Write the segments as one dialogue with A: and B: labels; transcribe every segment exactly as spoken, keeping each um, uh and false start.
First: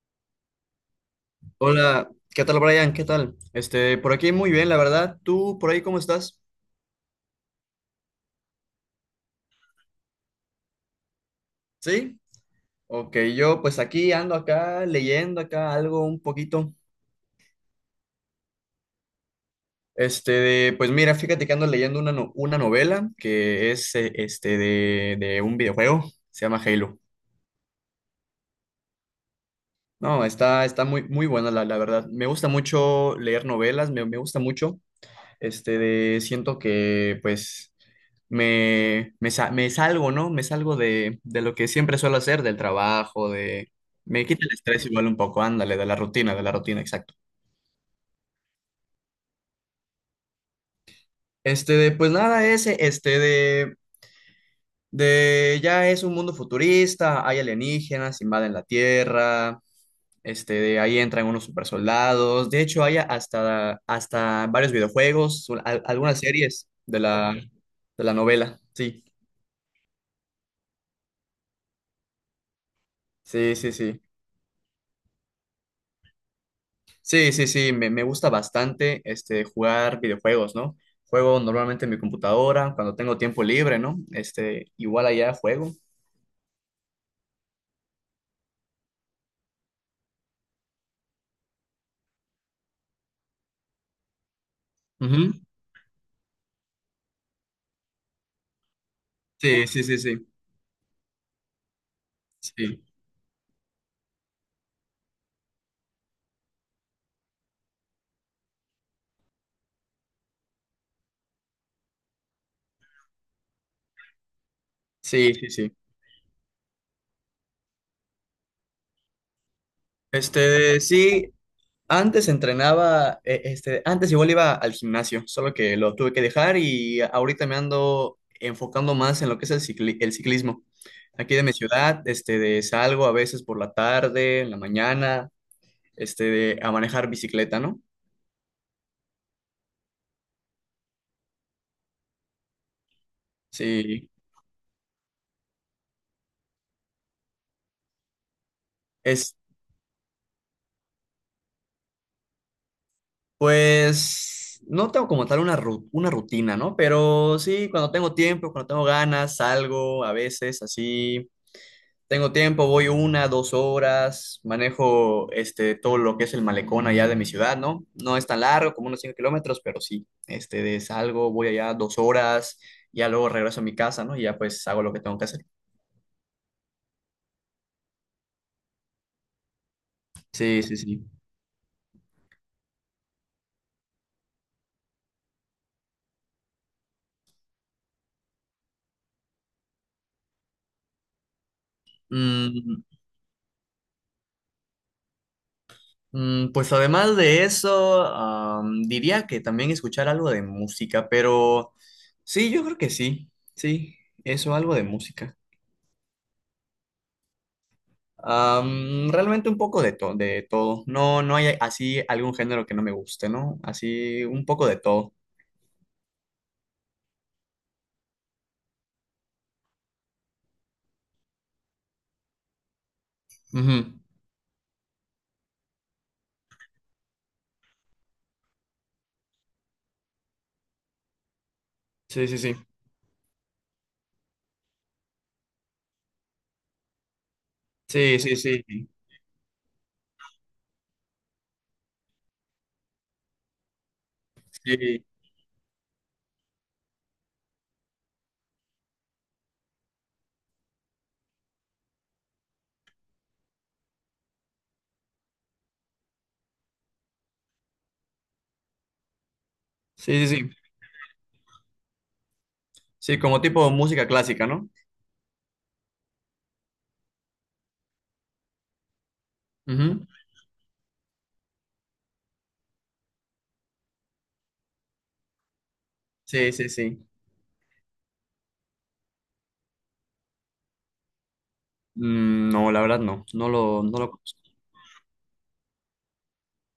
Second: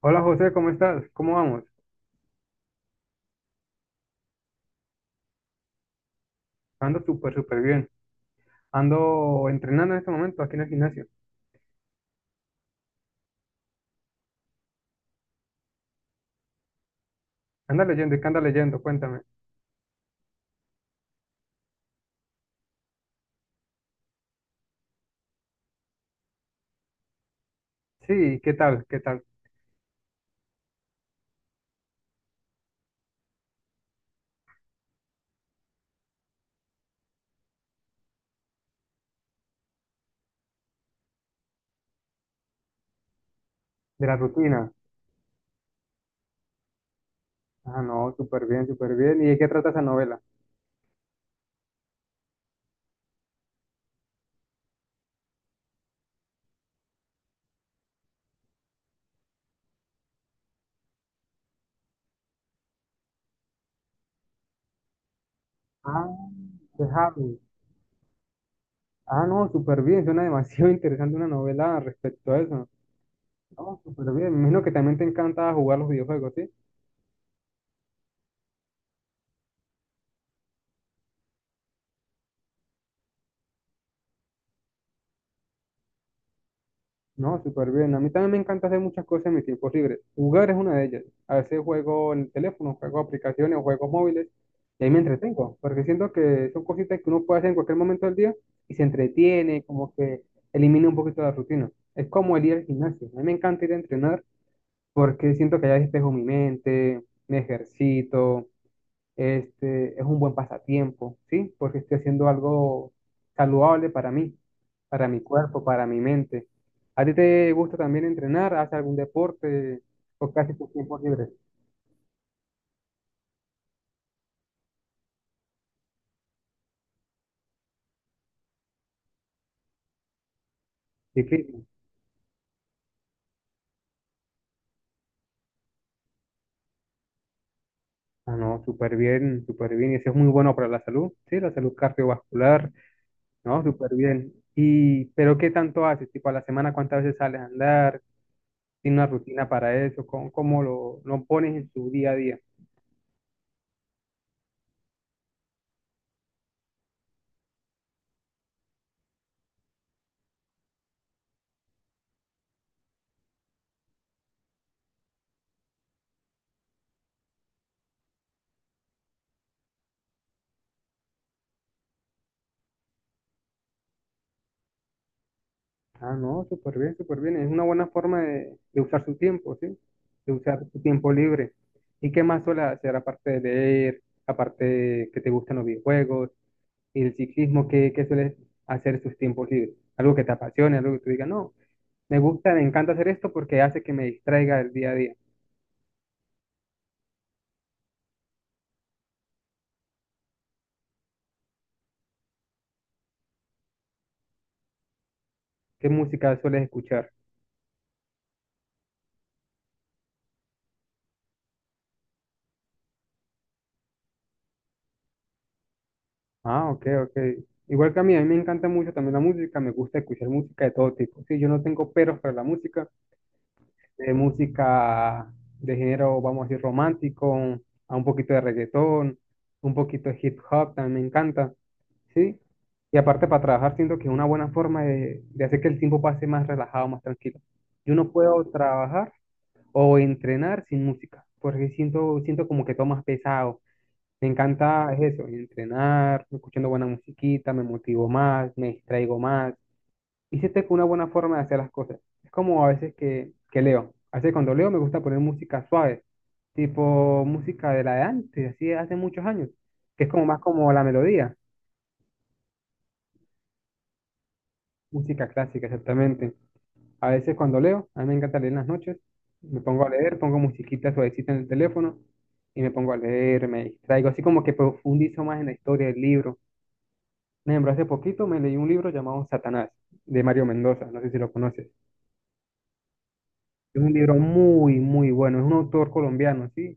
A: Hola José, ¿cómo estás? ¿Cómo vamos?
B: Hola, ¿qué tal Brian? ¿Qué tal? Este, por aquí muy bien, la verdad. ¿Tú por ahí cómo estás?
A: Ando súper, súper bien. Ando entrenando en este momento aquí en el gimnasio.
B: ¿Sí? Ok, yo pues aquí ando acá leyendo acá algo un poquito.
A: Anda leyendo, ¿y qué anda leyendo? Cuéntame.
B: Este, de- pues mira, fíjate que ando leyendo una, no- una novela que es eh, este de, de un videojuego, se llama Halo.
A: Sí, ¿qué tal? ¿Qué tal?
B: No, está, está muy, muy buena la, la verdad. Me gusta mucho leer novelas, me, me gusta mucho. Este, de, siento que pues me, me, sa- me salgo, ¿no? Me salgo de, de lo que siempre suelo hacer, del trabajo, de...
A: De la
B: Me quita el
A: rutina.
B: estrés igual un poco, ándale, de la rutina, de la rutina, exacto.
A: Ah, no, súper bien, súper bien. ¿Y de qué trata esa novela?
B: Este, de, pues nada, ese, este, de, de, ya es un mundo futurista, hay alienígenas, invaden la Tierra, este, de ahí entran unos supersoldados, de hecho hay hasta, hasta varios videojuegos, al-
A: Ah,
B: algunas series
A: de
B: de la,
A: Harry.
B: de la novela, sí,
A: Ah, no, súper bien. Suena demasiado interesante una novela respecto a eso.
B: sí, sí,
A: No,
B: sí.
A: súper bien. Me imagino que también te encanta jugar los videojuegos, ¿sí?
B: Sí, sí, sí, me, me gusta bastante este, jugar videojuegos, ¿no? Juego normalmente en mi computadora, cuando tengo tiempo libre, ¿no? Este, igual allá juego.
A: No, súper bien. A mí también me encanta hacer muchas cosas en mis tiempos libres. Jugar es una de ellas. A veces juego en el teléfono, juego aplicaciones, juegos móviles, y ahí me
B: Ujú.
A: entretengo, porque siento que son cositas que uno puede hacer en cualquier momento del día y se entretiene,
B: Sí, sí,
A: como
B: sí,
A: que
B: sí,
A: elimina un poquito la rutina. Es como el ir al
B: sí,
A: gimnasio. A mí me encanta ir a entrenar porque siento que allá despejo mi mente, me ejercito, este, es un buen pasatiempo, ¿sí? Porque estoy haciendo algo saludable para mí, para mi
B: sí, sí,
A: cuerpo,
B: sí.
A: para mi mente. ¿A ti te gusta también entrenar? ¿Haces algún deporte o casi tus
B: Este,
A: tiempos
B: sí,
A: libres?
B: antes entrenaba, eh, este, antes igual iba al gimnasio, solo que lo tuve que dejar y ahorita me ando enfocando más en lo que es el cicli- el ciclismo. Aquí de mi
A: Ciclismo.
B: ciudad, este, de salgo a veces por la tarde, en la mañana, este, de- a manejar bicicleta, ¿no?
A: Ah, no, súper bien, súper bien. Y eso es muy bueno para la salud, ¿sí? La salud cardiovascular, ¿no? Súper
B: Sí,
A: bien. Y, pero ¿qué tanto haces? Tipo, a la semana, ¿cuántas veces sales a andar? ¿Tiene una
B: es
A: rutina para eso? ¿Cómo, cómo lo, lo pones en tu día a día?
B: pues no tengo como tal una, ru- una rutina, ¿no? Pero sí, cuando tengo tiempo, cuando tengo ganas, salgo a veces así. Tengo tiempo, voy una, dos horas, manejo este, todo lo que es el malecón allá de mi ciudad, ¿no? No es tan largo, como unos cinco kilómetros, pero sí, este, de salgo, voy allá dos horas, ya luego regreso a mi casa, ¿no? Y ya pues hago lo que tengo que hacer.
A: Ah, no, súper bien, súper bien. Es una buena forma de, de usar su tiempo, ¿sí? De usar
B: Sí, sí,
A: su
B: sí.
A: tiempo libre. ¿Y qué más suele hacer aparte de leer, aparte de que te gustan los videojuegos y el ciclismo? ¿Qué, qué sueles hacer en sus tiempos libres? Algo que te apasione, algo que tú digas, no, me gusta, me
B: Mm,
A: encanta hacer esto porque hace que me distraiga del día a día.
B: Mm, Pues además de eso, am, diría que también escuchar algo de música, pero sí, yo creo que sí, sí, eso, algo de música.
A: ¿Qué música sueles escuchar?
B: Am, realmente un poco de, to- de todo. No, no hay así algún género que no me guste, ¿no? Así un poco de todo.
A: Ah, ok, ok. Igual que a mí, a mí me encanta mucho también la música, me gusta escuchar música de todo tipo. Sí, yo no tengo peros para la música.
B: Ujú.
A: De música de género, vamos a decir, romántico, a un poquito de reggaetón, un poquito de hip hop, también me encanta,
B: Sí,
A: ¿sí?
B: sí, sí.
A: Y aparte para trabajar siento que es una buena forma de, de hacer que el tiempo pase más relajado, más tranquilo. Yo no
B: Sí, sí,
A: puedo
B: sí.
A: trabajar o entrenar sin música, porque siento, siento como que todo más pesado. Me encanta
B: Sí,
A: es eso, entrenar, escuchando buena musiquita, me motivo más, me distraigo más y siento que una buena forma de hacer las cosas. Es como a veces que, que leo. A veces cuando leo me gusta poner música suave, tipo música de la de antes, así de hace muchos años, que es como
B: sí, sí,
A: más
B: sí.
A: como la melodía,
B: Sí, como tipo música clásica, ¿no?
A: música clásica exactamente. A veces cuando leo, a mí me encanta leer en las noches, me pongo a
B: Ujú.
A: leer, pongo musiquita suavecita en el teléfono y me pongo a leer, me distraigo, así como que profundizo más en la historia del libro.
B: Sí, sí, sí.
A: Por ejemplo, hace poquito me leí un libro llamado Satanás, de Mario Mendoza, no sé si lo conoces.
B: Mm, no, la verdad no, no
A: Es
B: lo,
A: un
B: no lo
A: libro
B: conozco.
A: muy, muy bueno. Es un autor colombiano, ¿sí?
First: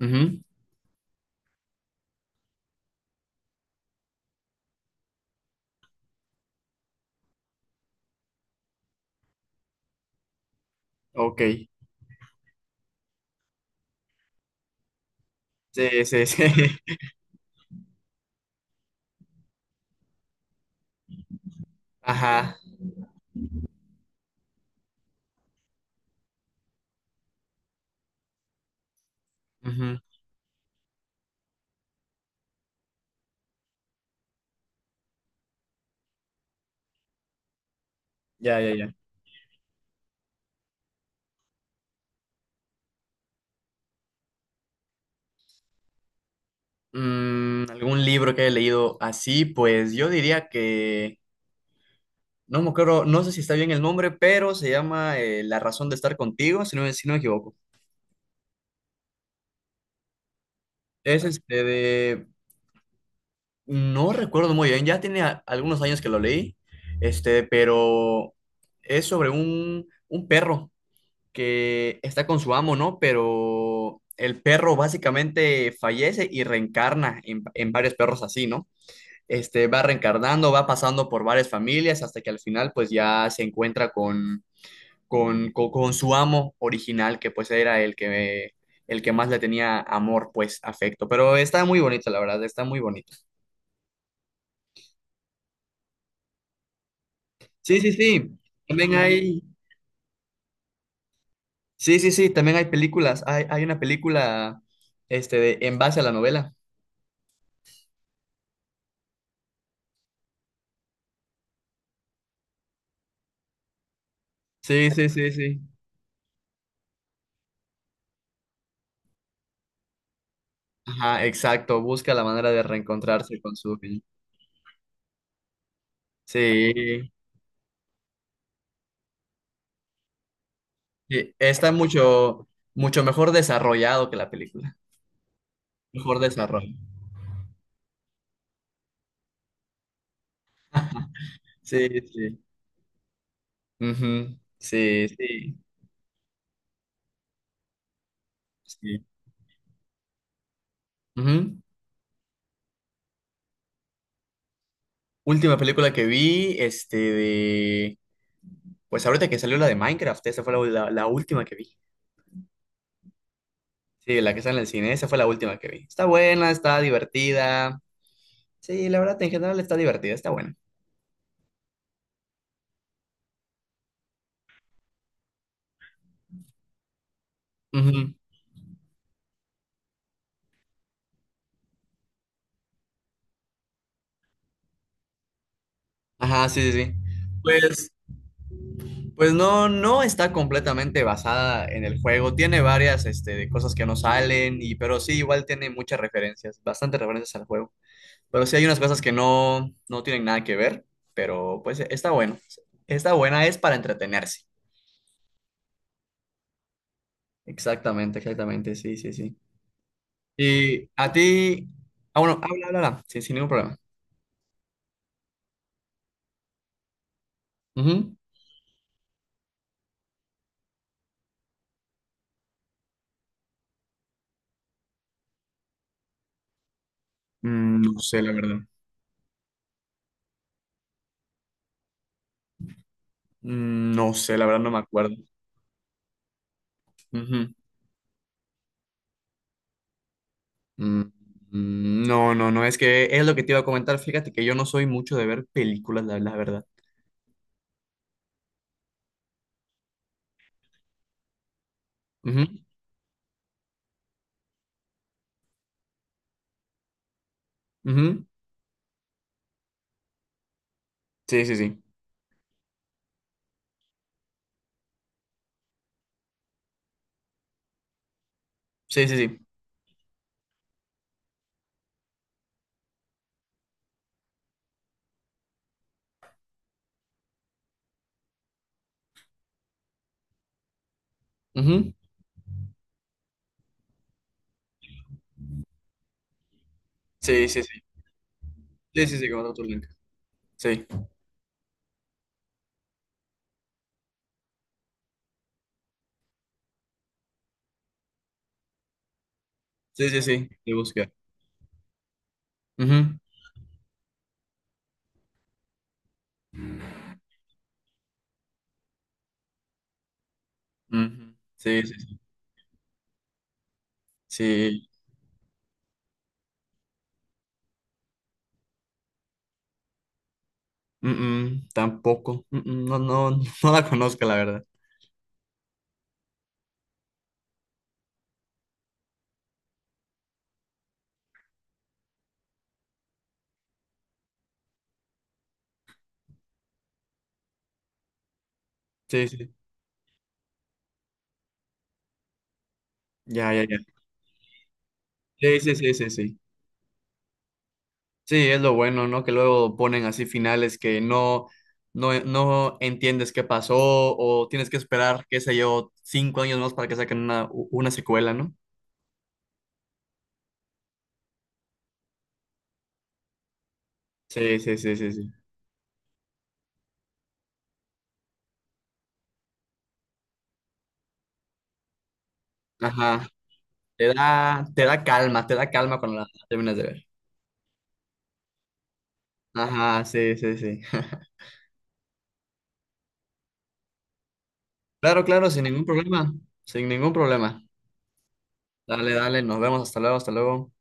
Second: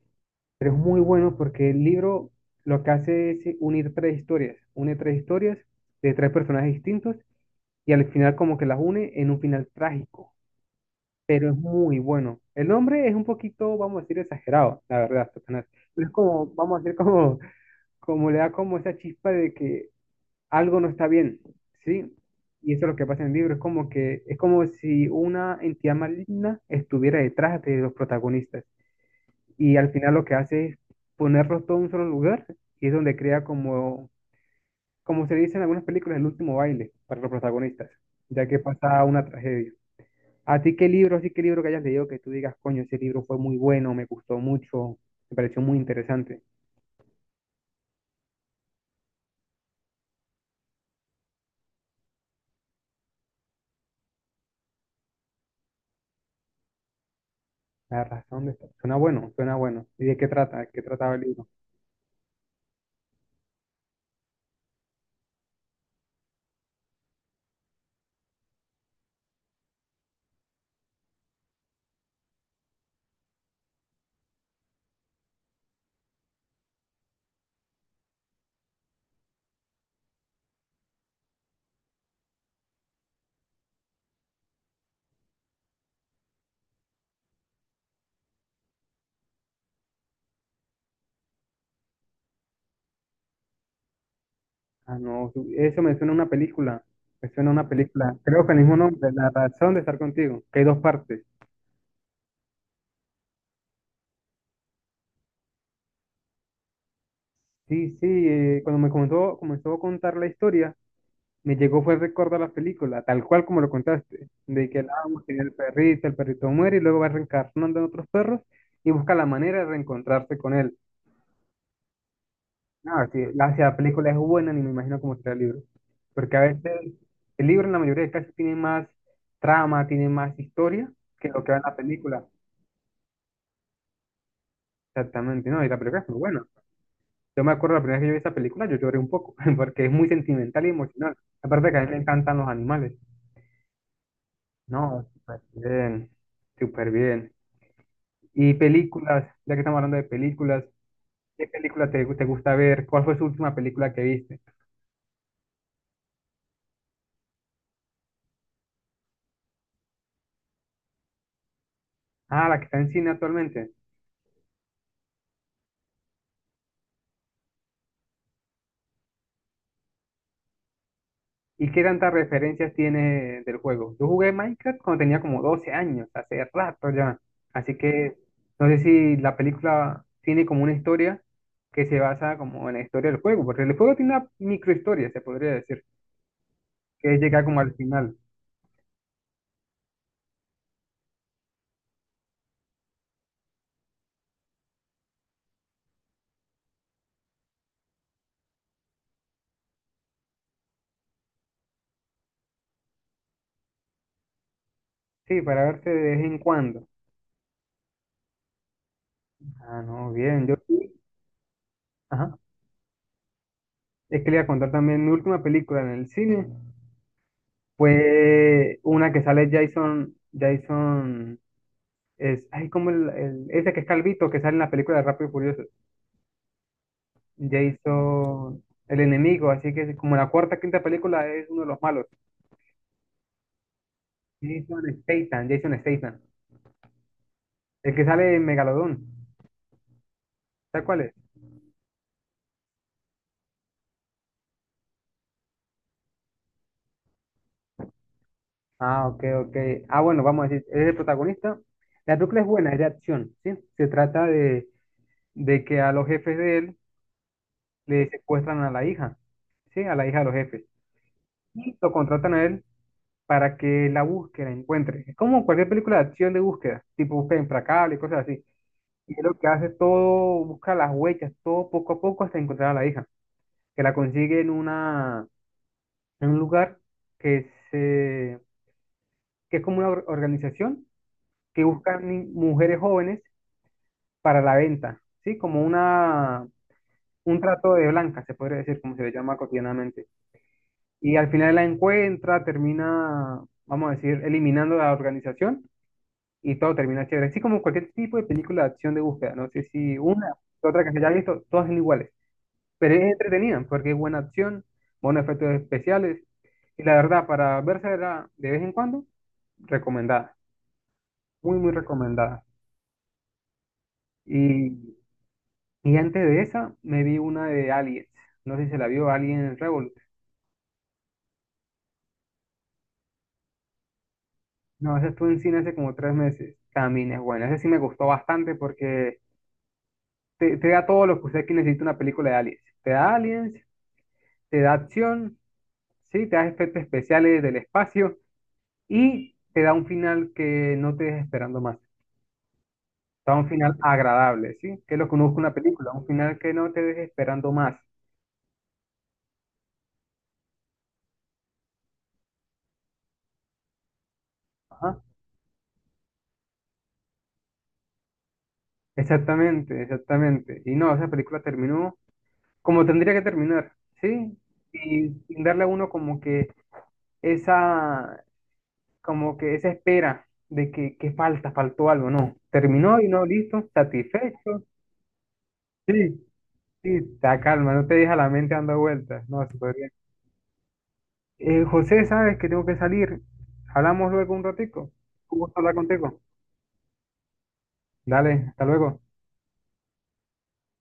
B: Ujú.
A: Pero es muy bueno porque el libro lo que hace es eh, unir tres historias. Une tres historias de tres personajes distintos y al final como que las une en un final trágico. Pero es
B: Ok.
A: muy bueno. El nombre es un poquito, vamos a decir, exagerado, la verdad, Satanás.
B: Sí,
A: Pero es
B: sí, sí.
A: como, vamos a decir, como, como le da como esa chispa de que algo no está bien, ¿sí?
B: Ajá.
A: Y eso es lo que pasa en el libro. Es como que, es como si una entidad maligna estuviera detrás de los protagonistas, y al
B: Ujú.
A: final lo que hace es ponerlos todo en un solo lugar y es donde crea como, como se dice en algunas películas, el último baile para los protagonistas, ya que
B: Ya, ya, ya.
A: pasa una tragedia. ¿A ti qué libro, así qué libro que hayas leído que tú digas, coño, ese libro fue muy bueno, me gustó mucho, me pareció muy interesante?
B: Mm, algún libro que haya leído así, pues yo diría que, no me acuerdo, no sé si está bien el nombre, pero se llama eh, La razón de estar contigo, si no, me- si no me equivoco.
A: La razón de estar. Suena bueno, suena bueno. ¿Y de qué trata? ¿De qué trataba el
B: Es
A: libro?
B: este de, no recuerdo muy bien, ya tiene a- algunos años que lo leí, este, pero es sobre un, un perro que está con su amo, ¿no? Pero el perro básicamente fallece y reencarna en, en varios perros así, ¿no? Este, va reencarnando, va pasando por varias familias hasta que al final pues ya se encuentra con, con, con, con su amo original, que pues era el que, el que más le tenía amor, pues afecto. Pero está muy bonito, la verdad, está muy bonito.
A: Ah, no, su- eso me suena a una película. Me suena a una
B: Sí, sí,
A: película.
B: sí.
A: Creo que el mismo
B: También
A: nombre, La
B: hay,
A: razón de estar contigo, que hay dos partes.
B: sí, sí, sí, también hay películas. Hay, hay una película este, de- en base a la novela.
A: Sí, sí, eh, cuando me comenzó, comenzó a contar la historia, me llegó fue el recuerdo a la película, tal cual como lo contaste, de que el
B: Sí, sí,
A: amo
B: sí,
A: tiene el
B: sí.
A: perrito, el perrito muere y luego va reencarnando en otros perros y busca la manera de reencontrarse con él.
B: Ajá, exacto. Busca la manera de
A: No, sí,
B: reencontrarse
A: la,
B: con
A: si la
B: su...
A: película es buena, ni me imagino cómo será el libro. Porque a veces
B: Sí.
A: el libro en la mayoría de casos tiene más trama, tiene más historia que
B: Sí,
A: lo que va en
B: está
A: la película.
B: mucho, mucho mejor desarrollado que la película.
A: Exactamente, no, y la película es muy
B: Mejor
A: buena.
B: desarrollo.
A: Yo me acuerdo la primera vez que yo vi esa película, yo lloré un poco, porque es muy sentimental y emocional. Aparte que a mí me
B: Sí,
A: encantan
B: sí.
A: los animales.
B: Ujú.
A: No,
B: Sí,
A: súper
B: sí,
A: bien, súper bien. Y
B: sí.
A: películas, ya que estamos hablando de películas, ¿qué
B: Ujú.
A: película te, te gusta ver? ¿Cuál fue su última película que viste?
B: Última película que vi, este de... Pues ahorita que salió la de Minecraft, esa fue la, la- la última que vi.
A: Ah, la que está en cine actualmente.
B: Sí, la que está en el cine, esa fue la última que vi. Está buena, está divertida. Sí, la verdad, en general está divertida, está buena.
A: ¿Y qué tantas referencias tiene del juego? Yo jugué Minecraft cuando tenía como doce años, hace rato ya. Así
B: Ujú.
A: que no sé si la película tiene como una historia que se basa como en la historia del juego, porque el juego tiene una microhistoria, se podría decir,
B: Ajá, sí, sí, sí.
A: que es llegar como al
B: Pues
A: final.
B: Pues no, no está completamente basada en el juego. Tiene varias, este, cosas que no salen, y, pero sí, igual tiene muchas referencias, bastantes referencias al juego. Pero sí hay unas cosas que no, no tienen nada que ver, pero pues está bueno. Está buena, es para entretenerse.
A: Sí, para verse de vez en cuando.
B: Exactamente, exactamente, sí, sí, sí.
A: Ah, no, bien, yo
B: Y
A: sí.
B: a ti, ah,
A: Ajá.
B: bueno, habla, habla, habla, sí, sin ningún problema.
A: Es que le iba a contar también mi última película en el cine.
B: Ujú.
A: Fue una que sale Jason, Jason, es, ay, como el, el- ese que es calvito, que sale en la película de Rápido y Furioso,
B: Mm, No sé, la verdad.
A: Jason, el enemigo, así que como la cuarta, quinta película es uno de los malos,
B: Mm, No sé, la verdad no me
A: Jason
B: acuerdo.
A: Statham, Jason Statham, el que sale en Megalodón, ¿sabes cuál
B: Mm,
A: es?
B: mm, No, no, no, es que es lo que te iba a comentar. Fíjate que yo no soy mucho de ver películas, la, la verdad.
A: Ah, ok, ok, ah, bueno, vamos a decir, es el protagonista, la película es
B: Ujú,
A: buena, es de acción, ¿sí? Se trata de, de que a los jefes de él le
B: ujú.
A: secuestran a la hija, ¿sí? A la hija de los jefes,
B: Sí, sí,
A: y
B: sí.
A: lo contratan a él para que la búsqueda encuentre. Es como cualquier película de acción de búsqueda, tipo búsqueda implacable y cosas así.
B: Sí,
A: Y
B: sí,
A: es lo
B: sí.
A: que hace todo, busca las huellas, todo poco a poco hasta encontrar a la hija, que la consigue en una, en un lugar que se, que es como una or- organización que
B: Ujú.
A: busca ni- mujeres jóvenes para la venta, ¿sí? Como una, un
B: Sí, sí,
A: trato
B: sí.
A: de blanca, se podría decir, como se
B: Sí,
A: le
B: sí, sí, que
A: llama
B: mandó tu link.
A: cotidianamente.
B: Sí,
A: Y al final la encuentra, termina, vamos a decir, eliminando la organización y todo termina chévere. Así como cualquier tipo de película de acción de búsqueda, no sé si
B: sí, sí,
A: una
B: sí.
A: o
B: De
A: otra que se haya
B: buscar.
A: visto, todas son iguales, pero es
B: Ujú,
A: entretenida porque es buena acción, buenos efectos especiales y la verdad, para verse de vez en cuando, recomendada,
B: ujú.
A: muy, muy
B: Sí, sí, sí.
A: recomendada.
B: Sí.
A: Y, y antes de esa, me vi una de Aliens, no sé si se la vio Alien Revolution.
B: Mm, mm, Tampoco. Mm, mm, No, no, no la conozco, la verdad.
A: No, esa estuvo en cine hace como tres meses. También es buena. Esa sí me gustó bastante porque te, te da todo lo que usted que necesita una película de Aliens. Te da Aliens, te da acción, sí, te da efectos especiales del espacio
B: Sí,
A: y
B: sí.
A: te da un final que no te dejes esperando más. Te da un
B: Ya, ya,
A: final
B: ya.
A: agradable, ¿sí? Que es lo que uno busca en una
B: Sí, sí,
A: película,
B: sí,
A: un
B: sí,
A: final
B: sí.
A: que no te deje esperando más.
B: Sí, es lo bueno, ¿no? Que luego ponen así finales que no, no, no entiendes qué pasó o tienes que
A: Ajá.
B: esperar, qué sé yo, cinco años más para que saquen una, una secuela, ¿no?
A: Exactamente, exactamente. Y no, esa película terminó como tendría que terminar, ¿sí?
B: Sí, sí, sí,
A: Y
B: sí, sí.
A: sin darle a uno como que esa, como que esa espera de que, que falta, faltó algo, no. Terminó y no,
B: Ajá.
A: listo,
B: Te
A: satisfecho.
B: da, te da calma, te da
A: Sí,
B: calma cuando la terminas de
A: sí,
B: ver.
A: te calma, no te deja la mente dando vueltas. No, súper bien.
B: Ajá, sí, sí, sí.
A: Eh, José, sabes que tengo que salir. Hablamos luego un ratico.
B: Claro,
A: Un
B: claro,
A: gusto
B: sin
A: hablar
B: ningún
A: contigo.
B: problema, sin ningún problema.
A: Dale, hasta luego.
B: Dale, dale, nos vemos, hasta luego, hasta luego.